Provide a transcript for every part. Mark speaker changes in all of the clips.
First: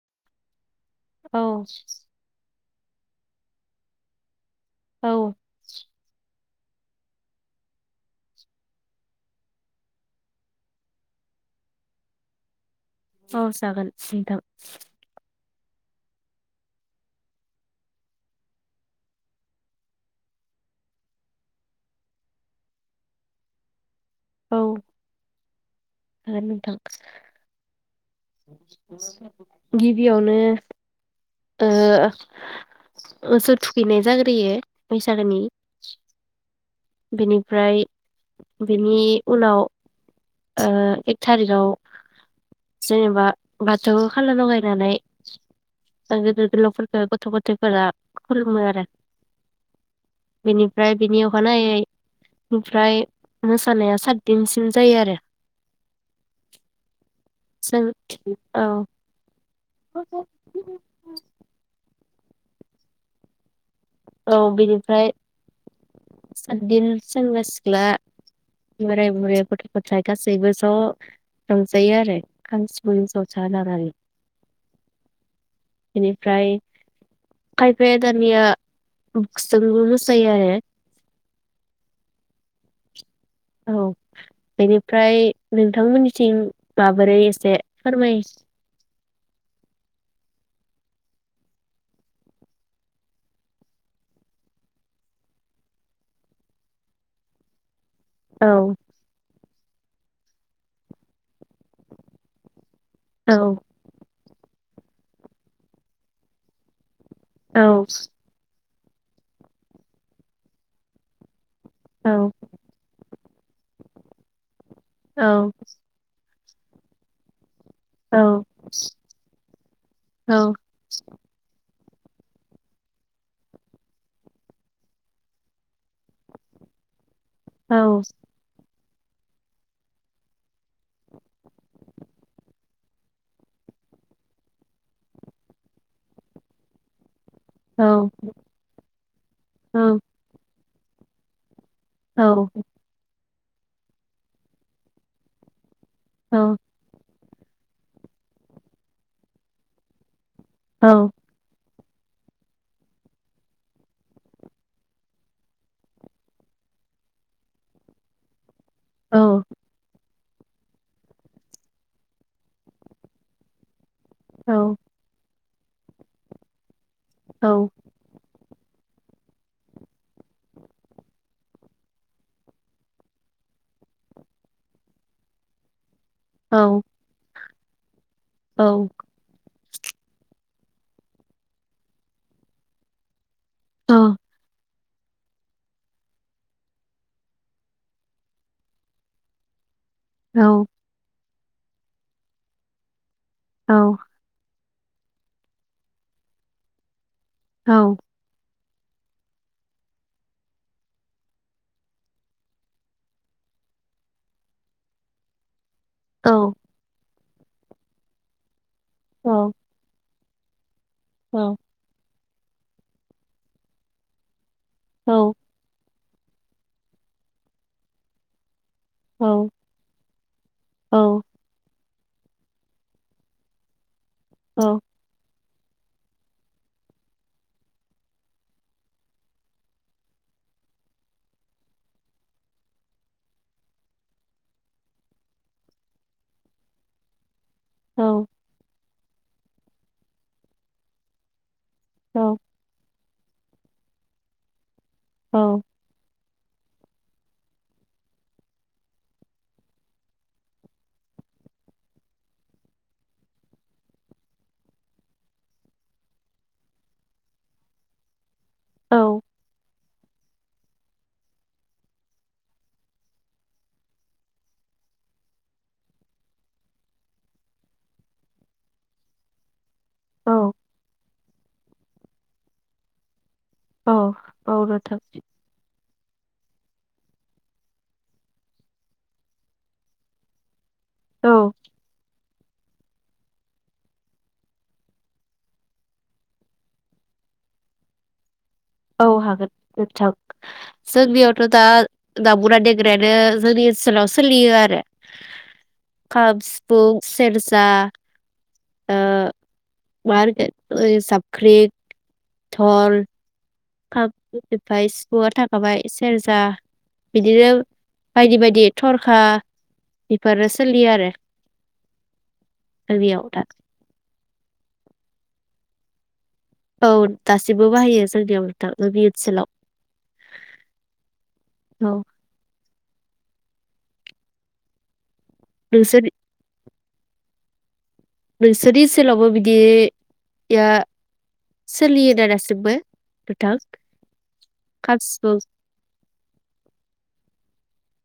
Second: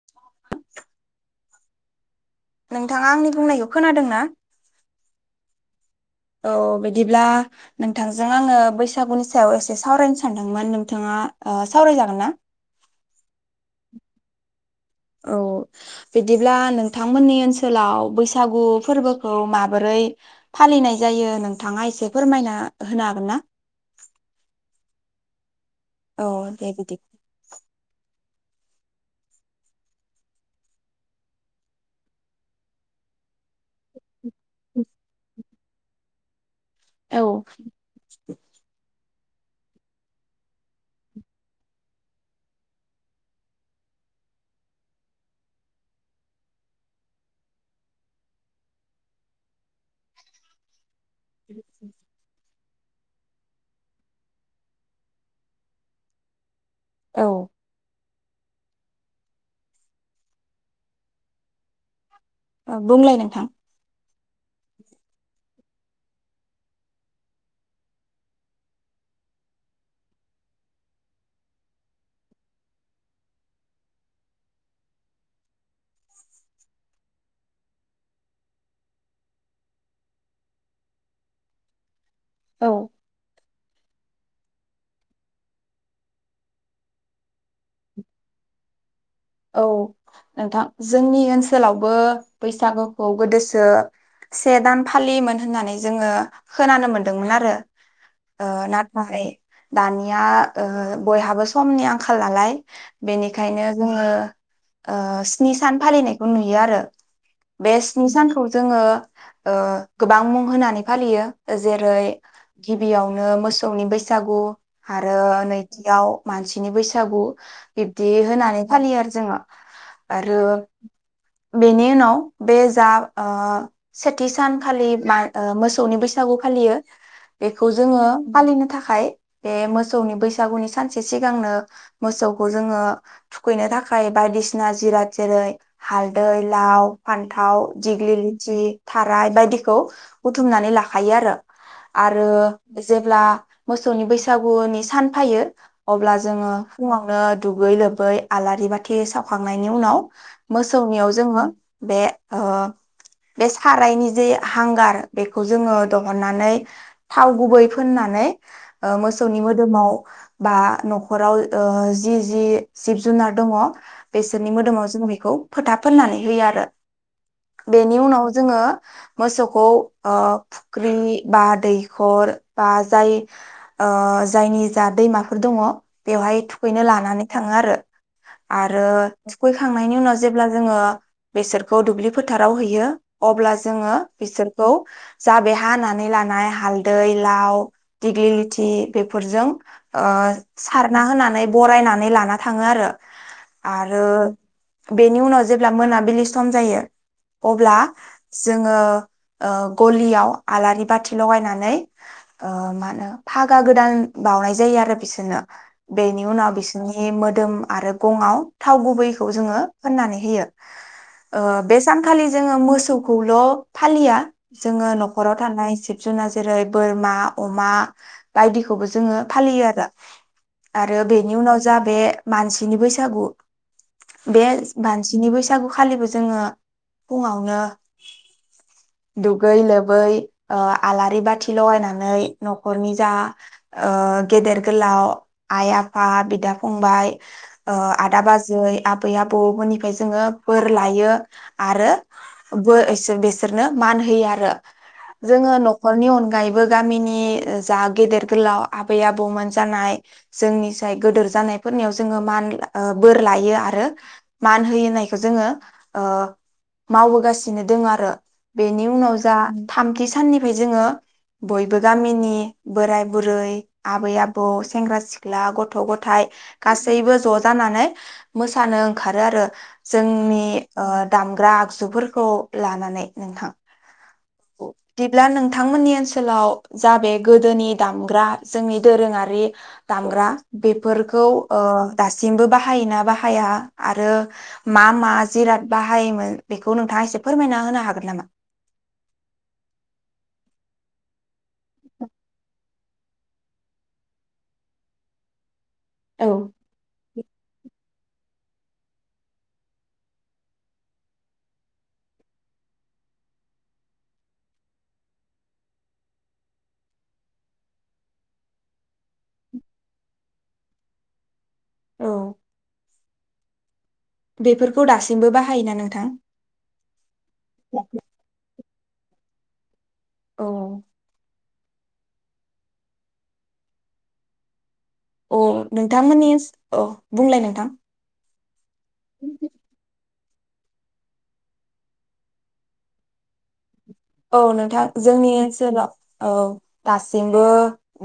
Speaker 1: [inaudible]
Speaker 2: औ
Speaker 1: नोंथाङा आंनि बुंनायखौ खोनादों ना?
Speaker 2: औ
Speaker 1: औ बिदिब्ला नोंथांजों आङो बैसागुनि सायाव एसे सावरायनो सानदोंमोन। नोंथाङा ओ सावरायजागोन ना?
Speaker 2: औ जागोन नोंथां
Speaker 1: औ बिदिब्ला नोंथांमोननि ओनसोलाव बैसागु फोरबोखौ माबोरै फालिनाय जायो नोंथाङा एसे फोरमायना होनो हागोन ना?
Speaker 2: [unintelligible]
Speaker 1: औ
Speaker 2: जागोन
Speaker 1: दे
Speaker 2: नोंथां
Speaker 1: बिदि
Speaker 2: गिबियावनो ओ मोसौ थुखैनाय जाग्रो फैयो बैसागोनि [inaudible]
Speaker 1: औ
Speaker 2: बेनिफ्राय बिनि उनाव ओ एक थारिखआव जेनेबा बाथौ खाला लगायनानै गिदोर गोलावफोरखौ गथ' गथायफोरा खुलुमो आरो बेनि फ्राय बेनि अखा नायै ओमफ्राय मोसानाया सातदिनसिम जायो आरो
Speaker 1: औ
Speaker 2: जों औ
Speaker 1: बुंलाय नोंथां
Speaker 2: औ बिनिफ्राय सातदिन सेंग्रा सिख्ला बोराय बुरै गथ' गथायाइ गासैबो ज' रंजायो आरो खाम सिफुं जाथा लानानै बेनिफ्राय खायफायादानिया बसजों मोसायो आरो
Speaker 1: औ
Speaker 2: औ बेनिफ्राय नोंथांमोननिथिं माबोरै एसे फोरमाय
Speaker 1: औ नोंथां जोंनि ओनसोलावबो बैसागुखौ गोदोसो से दान फालियोमोन होननानै जोङो खोनानो मोनदोंमोन आरो
Speaker 2: औ
Speaker 1: ओ नाथाय दानिया ओ बयहाबो समनि आंखाल नालाय
Speaker 2: औ
Speaker 1: बेनिखायनो जोङो ओ स्नि सान फालिनायखौ नुयो आरो
Speaker 2: औ
Speaker 1: बे स्नि सानखौ जोङो ओ गोबां मुं होनानै फालियो जेरै
Speaker 2: औ
Speaker 1: गिबियाव मोसौनि बैसागु आरो
Speaker 2: औ
Speaker 1: नैथियाव मानसिनि बैसागु बिब्दि
Speaker 2: औ
Speaker 1: होनानै फालियो आरो। जोंङो आरो
Speaker 2: औ
Speaker 1: बेनि बेनि उनाव बे जा ओ सेथि सानखालि मोसौनि बैसागु फालियो। बेखौ
Speaker 2: औ
Speaker 1: जोङो फालिनो थाखा। थाखाय बे मोसौनि बैसागुनि सानसे सिगांनो मोसौखौ जोङो थुखैनो थाखाय। थाखाय बायदिसिना जिराद जेरै हालदै लाव। फान्थाव
Speaker 2: औ
Speaker 1: दिग्लिलिथि थाराय बायदिखौ
Speaker 2: औ
Speaker 1: बुथुमनानै ला। हायो आरो।
Speaker 2: औ
Speaker 1: आरो जेब्ला। मोसौनि बैसागुनि सान फैयो। अब्ला
Speaker 2: औ
Speaker 1: जोङो फुङावनो। दुगैयै लोबै आलारि बाथि। बाथि सावखांनायनि उनाव।
Speaker 2: औ
Speaker 1: मोसौनियाव जोंङो। बे बे सारायनि जे हांगार बेखौ जोंङो दिहुननानै थाव गुबै फोननानै। मोसौनि
Speaker 2: औ
Speaker 1: मोदोमाव। बा नखराव ओ जि जि जिब जुनार दङ। बेसोरनि
Speaker 2: औ
Speaker 1: मोदोमाव जोंङो बेखौ। फोथा फोननानै होयो आरो।
Speaker 2: औ
Speaker 1: बेनि उनाव। जोंङो मोसौखौ फख्रि बा दैखर बा जाय जायनि जा दैमाफोर दङ। बेवहाय थुखैनो लानानै। थाङो आरो। आरो थुखै। थांनायनि उनाव जेब्ला जोंङो बेसोरखौ दुब्लि फोथाराव हैयो अब्ला जोंङो बिसोरखौ जा बे हानानै लानाय हालदै लाव दिग्लि लिथि बेफोरजों। ओ
Speaker 2: औ
Speaker 1: सारना होनानै। बरायनानै लाना थाङो आरो।
Speaker 2: औ
Speaker 1: आरो। बेनि उनाव जेब्ला मोनाबिलि सम जायो। अब्ला। जोंङो गलियाव आलारि बाथि लगायनानै मा होनो फागा गोदान बावनाय जायो आरो बिसोरनो। बेनि उनाव बिसोरनि मोदोमाव। मोदोम आरो। [unintelligible] थाव गुबैखौ जोंङो फुनानै होयो। ओ बे सानखालि जोंङो मोसौखौल' फालिया। जोंङो नखराव थानाय जेरै बोरमा अमा बायदि [unintelligible] जोंङो
Speaker 2: औ
Speaker 1: फालियो आरो आरो
Speaker 2: औ
Speaker 1: बेनि उनाव जा बे मानसिनि बैसागु। बैसागु। बे
Speaker 2: औ
Speaker 1: [unintelligible] बैसागुखालिबो जोंङो फुङावनो दुगैयै लोबै आलारि बाथि लगायनानै नखरनि जा ओ गेदेर गोलाव आइ आफा बिदा फंबाय। ओ आदा
Speaker 2: औ
Speaker 1: बाजै। आबै- आबौफोरनिफ्राय जोङो बोर लायो। आरो
Speaker 2: औ
Speaker 1: [unintelligible] बिसोरनो मान होयो आरो। जोङो
Speaker 2: औ
Speaker 1: न'खरनि [unintelligible] अनगायैबो गामिनि जा गेदेर गोलाव आबै -आबौमोन जानाय जोंनि जाय गोदोर जानायफोरनियाव जोङो मान बोर लायो आरो मान होयोनायखौ जोङो मावबोगासिनो दङ आरो। बेनि उनाव
Speaker 2: औ
Speaker 1: जा थामथि [unintelligible] साननिफ्राय जोङो बयबो गामिनि बोराय- बुरै, आबै- आबौ, सेंग्रा- सिख्ला, गथ'- गथाय गासैबो ज' ज' जानानै मोसानो ओंखारो आरो। जोंनि
Speaker 2: औ
Speaker 1: ओ दामग्रा -आगजुफोर [unintelligible] लानानै नोंथां।
Speaker 2: औ औ नोंथां
Speaker 1: बिदिब्ला नोंथांमोननि [unintelligible] ओनसोलाव जा बे गोदोनि दामग्रा जोंनि दोरोङारि दामग्रा बेफोरखौ
Speaker 2: औ
Speaker 1: ओ दासिम दासिमबो बाहायोना बाहाया आरो मा मा जिराद बाहायोमोन बेखौ नोंथाङा एसे फोरमायना होनो हागोन नामा?
Speaker 2: औ हागोन नोंथां जोंनियावथ' दा दामग्रा- देग्रायानो जोंनि ओनसोलाव सोलियो आरो।
Speaker 1: औ
Speaker 2: खाम, सिफुं सेरजा ओ माहोनगोन ओरै जाबख्रिं, डल खाम [unintelligible] सिफुंआ थाखाबाय सेरजा बिदिनो बायदि बायदि थरखा बेफोरो सोलियो आरो।
Speaker 1: औ
Speaker 2: [unintelligible]
Speaker 1: बेफोरखौ दासिमबो बाहायोना नोंथां?
Speaker 2: औ। दासिबबो बाहायो जोंनियाव। दाबो बे ओसोलाव
Speaker 1: औ।
Speaker 2: औ।
Speaker 1: अ
Speaker 2: नोंसोर
Speaker 1: नोंथांमोननि ओ औ बुंलाय नोंथां।
Speaker 2: बो जुदि सोलावबो बिदि यासोलियो दा दासिमबो नोंथां?
Speaker 1: औ नोंथां
Speaker 2: खाम
Speaker 1: जोंनि
Speaker 2: सिफुं
Speaker 1: ओनसोलाव औ दासिमबो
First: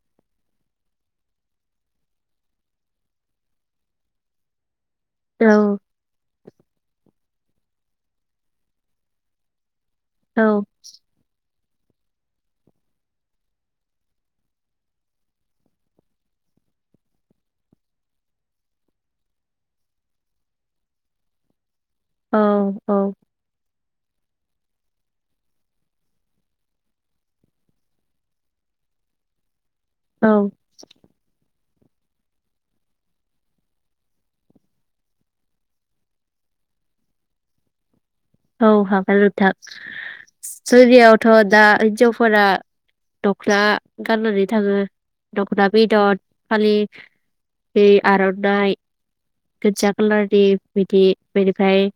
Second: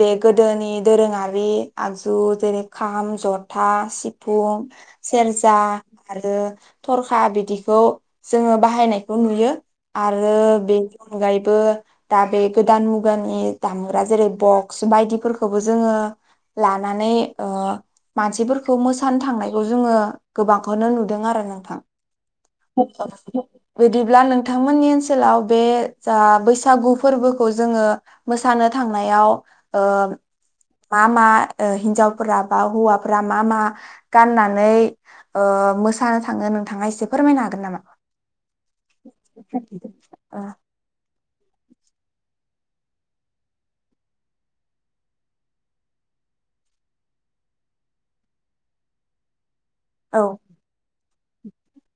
Speaker 1: बे गोदोनि दोरोङारि आगजु जेरै खाम जथा सिफुं
Speaker 2: औ
Speaker 1: सेरजा आरो थरखा थां बिदिखौ जोङो बाहायनायखौ नुयो।
Speaker 2: औ
Speaker 1: आरो बे बेबो दा बे गोदान मुगानि दामग्रा जेरै बक्स बायदिफोरखौबो जोङो लानानै ओ मानसिफोरखौ मोसानो थांनायखौ जोङो गोबांखौनो नुदों आरो नोंथां।
Speaker 2: औ औ
Speaker 1: [unintelligible] बिदिब्ला नोंथांमोननि ओनसोलाव बे जा बैसागु फोरबोखौ जोङो मोसानो थांनायाव ओ
Speaker 2: औ
Speaker 1: मा मा ओ हिन्जावफोरा बा हौवाफोरा मा मा गाननानै ओ मोसानो थाङो नोंथाङा एसे फोरमायनो हागोन नामा?
Speaker 2: औ हागोन नोंथां। जोंनियावथ' दा हिनजावफोरा द'खना गाननानै थाङो दखना बेदर फालि दै आरनाइ। गोजा
Speaker 1: ओ
Speaker 2: खालारनि बिदि। बेनिफ्राय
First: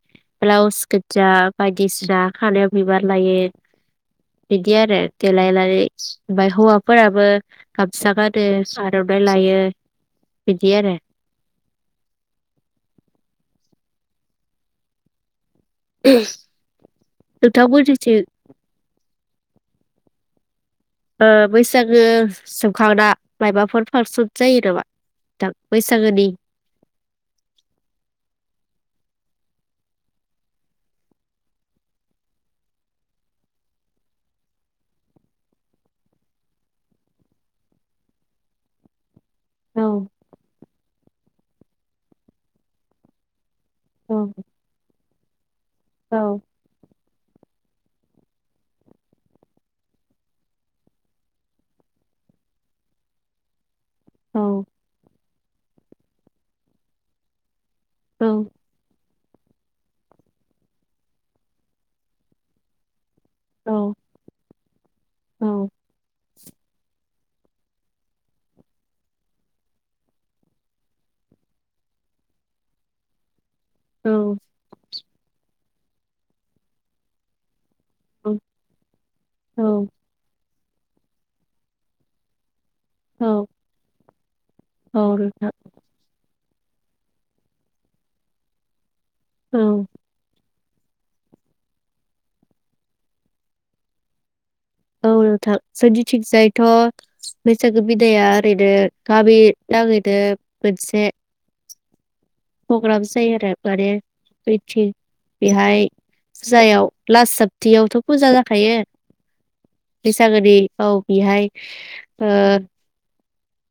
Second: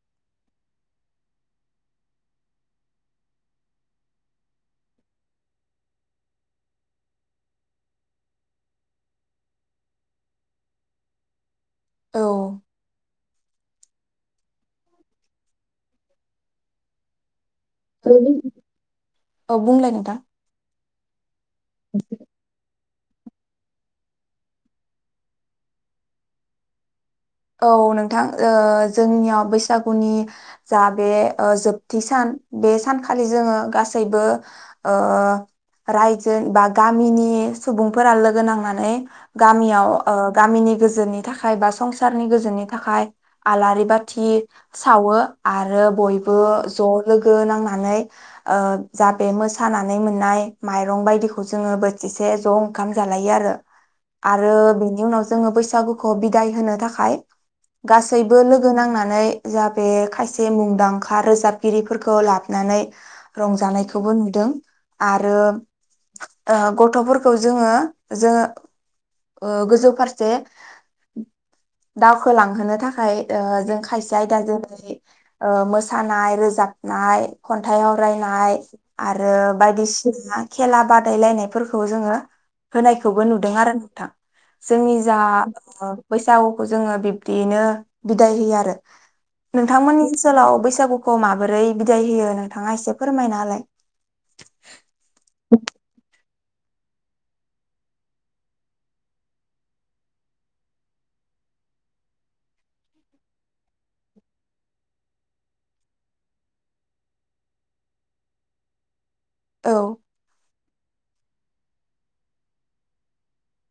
Speaker 2: ब्लाउस गोजा बायदिसिना खानायाव बिबार लायो बिदि आरो देलायनानै ओमफ्राय हौवाफोराबो गामसा गारो आरनाइ लायो बिदि आरो।
Speaker 1: औ।
Speaker 2: [inaudible] नोंथां मोननि थिं।
Speaker 1: औ बुंलाय नोंथां
Speaker 2: ओ बैसागो जोब खांना मायबाफोर फारसन जायो नामा बैसागोनि?
Speaker 1: औ नोंथां ओ जोंनियाव बैसागुनि जा बे जोबथि सान बे सानखालि जोङो गासैबो ओ रायजो बा गामिनि सुबुंफोरा लोगो नांनानै।
Speaker 2: औ
Speaker 1: गामियाव ओ गामिनि गोजोननि थाखाय बा संसार सारनि गोजोननि थाखाय आलारि
Speaker 2: औ
Speaker 1: बाथि सावो। आरो
Speaker 2: औ
Speaker 1: बयबो ज लोगो नांनानै ओ जा बेे मोसानानै मोननाय माइरं बायदिखौ जोङो बोथिसे ज ओंखाम जालायो आरो।
Speaker 2: औ
Speaker 1: आरो बेनि उनावसो। जोङो बैसागुखौ बिदाय होनो था खाय
Speaker 2: औ
Speaker 1: गासैबो लोगो नांनानै। जा बे खायसे मुंदांखा रोजाबगिरिफोरखौ लाबोनानै। रंजानायखौबो नुदों आरो
Speaker 2: औ
Speaker 1: ओ गथ'फोरखौ। खौ जोङो जोङो ओ गोजौ फारसे। दावखोलांहोनो थाखाय ओ।
Speaker 2: औ
Speaker 1: [unintelligible] मोसानाय रोजाबनाय ख न्थायाइाव रायनाय आरो
Speaker 2: औ
Speaker 1: बायदिसिना। खेला बादायलायनायफोरखौ जोङो। होनायखौबो नुदों आरो नोंथां जोंनि
Speaker 2: औ
Speaker 1: जा
Speaker 2: नोंथां
Speaker 1: बै दाव जोङो बिब्दियैनो बिदाय होयो आरो
Speaker 2: औ
Speaker 1: नोंथांमोननि ओनसोलाव बै बैसागुखौ माबोरै बिदाय होयो नोंथाङा एसे फोरमायनाहोलाय
Speaker 2: थ' बैसागो बिदाया ओरैनो गामि नाङैनो मोनसे प्रग्रामस जायो आरो माने बैथि बेहाय फुजायाव लास सापतायावथ' फुजा जाखायो
Speaker 1: औ
Speaker 2: बैसागोनि औ बेहाय ओ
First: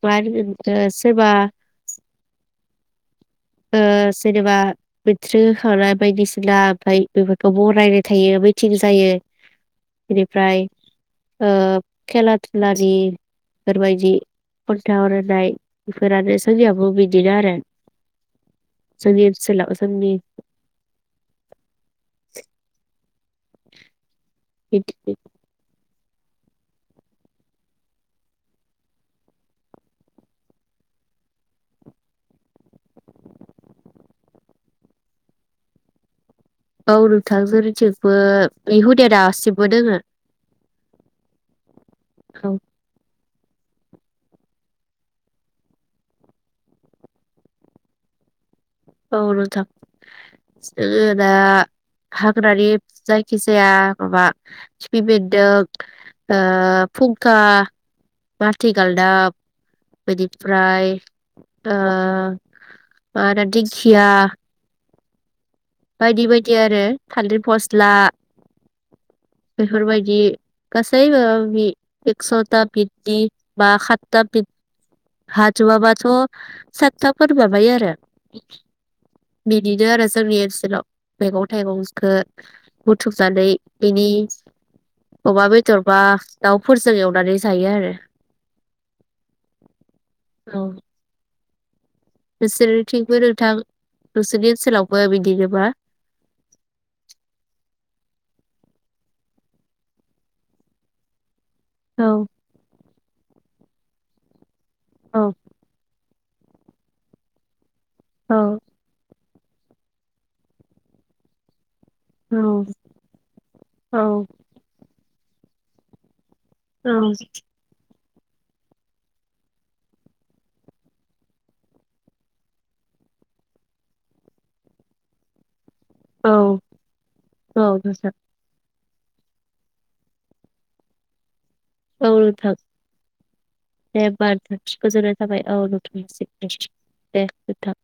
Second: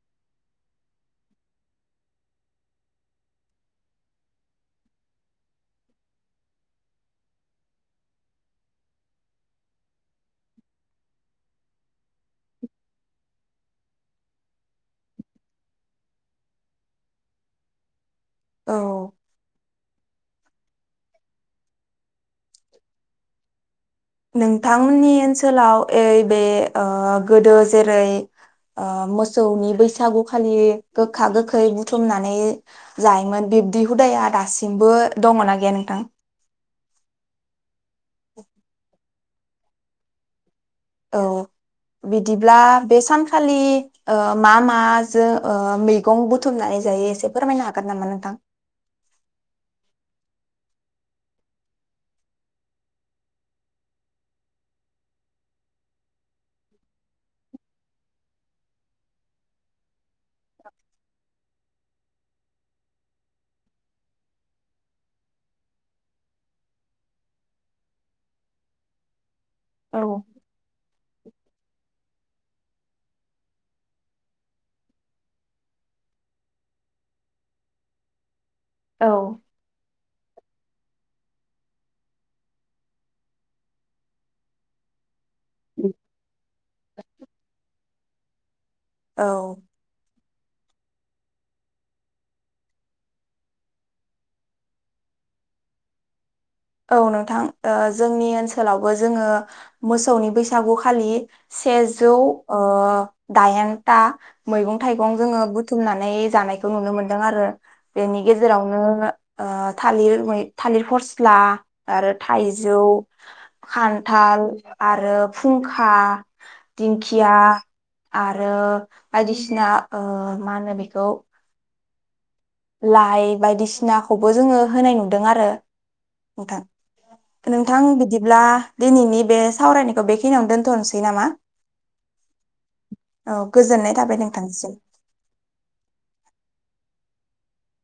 Speaker 2: मा होनगोन बेखौ सोरबा ओ जेनेबा मेट्रिक होखांनाय बायदिसिना ओमफ्राय बेफोरखौ बरायनाय थायो मिथिं जायो बेनिफ्राय ओ खेला धुलानि बेफोरबायदि खन्थाइ आवरायनाय बेफोरानो जोंनियाबो बिदिनो आरो
Speaker 1: औ
Speaker 2: जोंनि ओनसोलाव जोंनि [inaudible]
Speaker 1: नोंथांमोननि
Speaker 2: औ
Speaker 1: ओनसोलाव ओइ बे ओ गोदो जेरै ओ मोसौनि बैसागुखालि गोखा गोखै बुथुमनानै जायोमोन बिब्दि हुदाया दासिमबो दङना गैया नोंथां
Speaker 2: औ नोंथां जोंनिथिंबो बे हुदाया दासिमबो दोङो
Speaker 1: औ बिदिब्ला
Speaker 2: औ
Speaker 1: बे सान खालि ओ मा माजो मैगं बुथुमनानै जायो एसे फोरमायनो हागोन नामा नोंथां
Speaker 2: औ नोंथां जोङो दा हाग्रानि जायखि जाया माबा खिफि बेन्दों ओ फुंखा माथि गालदाब बेनिफ्राय ओ मा होनो दिं खिया बायदि बायदि आरो थालिर फस्ला
Speaker 1: औ
Speaker 2: बेफोरबायदि गासै है माबा माबि एकस'था बिदनि मा सातथा बिद हाजुबाबाथ' सातथाफोर माबायो आरो
Speaker 1: औ
Speaker 2: बिदिनो आरो [unintelligible] [unintelligible] मेगं -थाइगंसखो बुथुमनानै बेनि अमा बेदर बा दाउफोरजों एवनानै जायो आरो
Speaker 1: औ
Speaker 2: औ नोंसोरथिंबो नोंथां नोंसोरनि ओनसोलावबो बिदिनोबा
Speaker 1: औ नोंथां ओ जोंनि ओनसोलावबो जोङो मोसौनि बैसागु खालि
Speaker 2: औ
Speaker 1: सेजौ ओ दायेनता मैगं -थाइगं
Speaker 2: औ
Speaker 1: जोङो बुथुमनानै जानायखौ नुनो मोन्दों आरो बेनि
Speaker 2: औ
Speaker 1: गेजेरावनो ओ थालिर मै थालिर फर्स स्ला आरो
Speaker 2: औ
Speaker 1: थाइजौ
Speaker 2: औ
Speaker 1: खान्थाल आरो फुंखा दिंखिया आरो बायदिसिना ओ मा होनो बेखौ लाइ बायदिसिनाखौबो जोङो होनाय नुदों आरो
Speaker 2: औ
Speaker 1: नोंथां नोंथां बिदिब्ला दिनैनि बे सावरायनायखौ बेखिनियावनो दोन्थनोसै नामा
Speaker 2: औ नोंथां
Speaker 1: औ गोजोननाय
Speaker 2: दे
Speaker 1: थाबाय
Speaker 2: बा
Speaker 1: नोंथांनिसिम
Speaker 2: गोजोननाय थाबाय औ नोंथांनिसिम दे जोबथा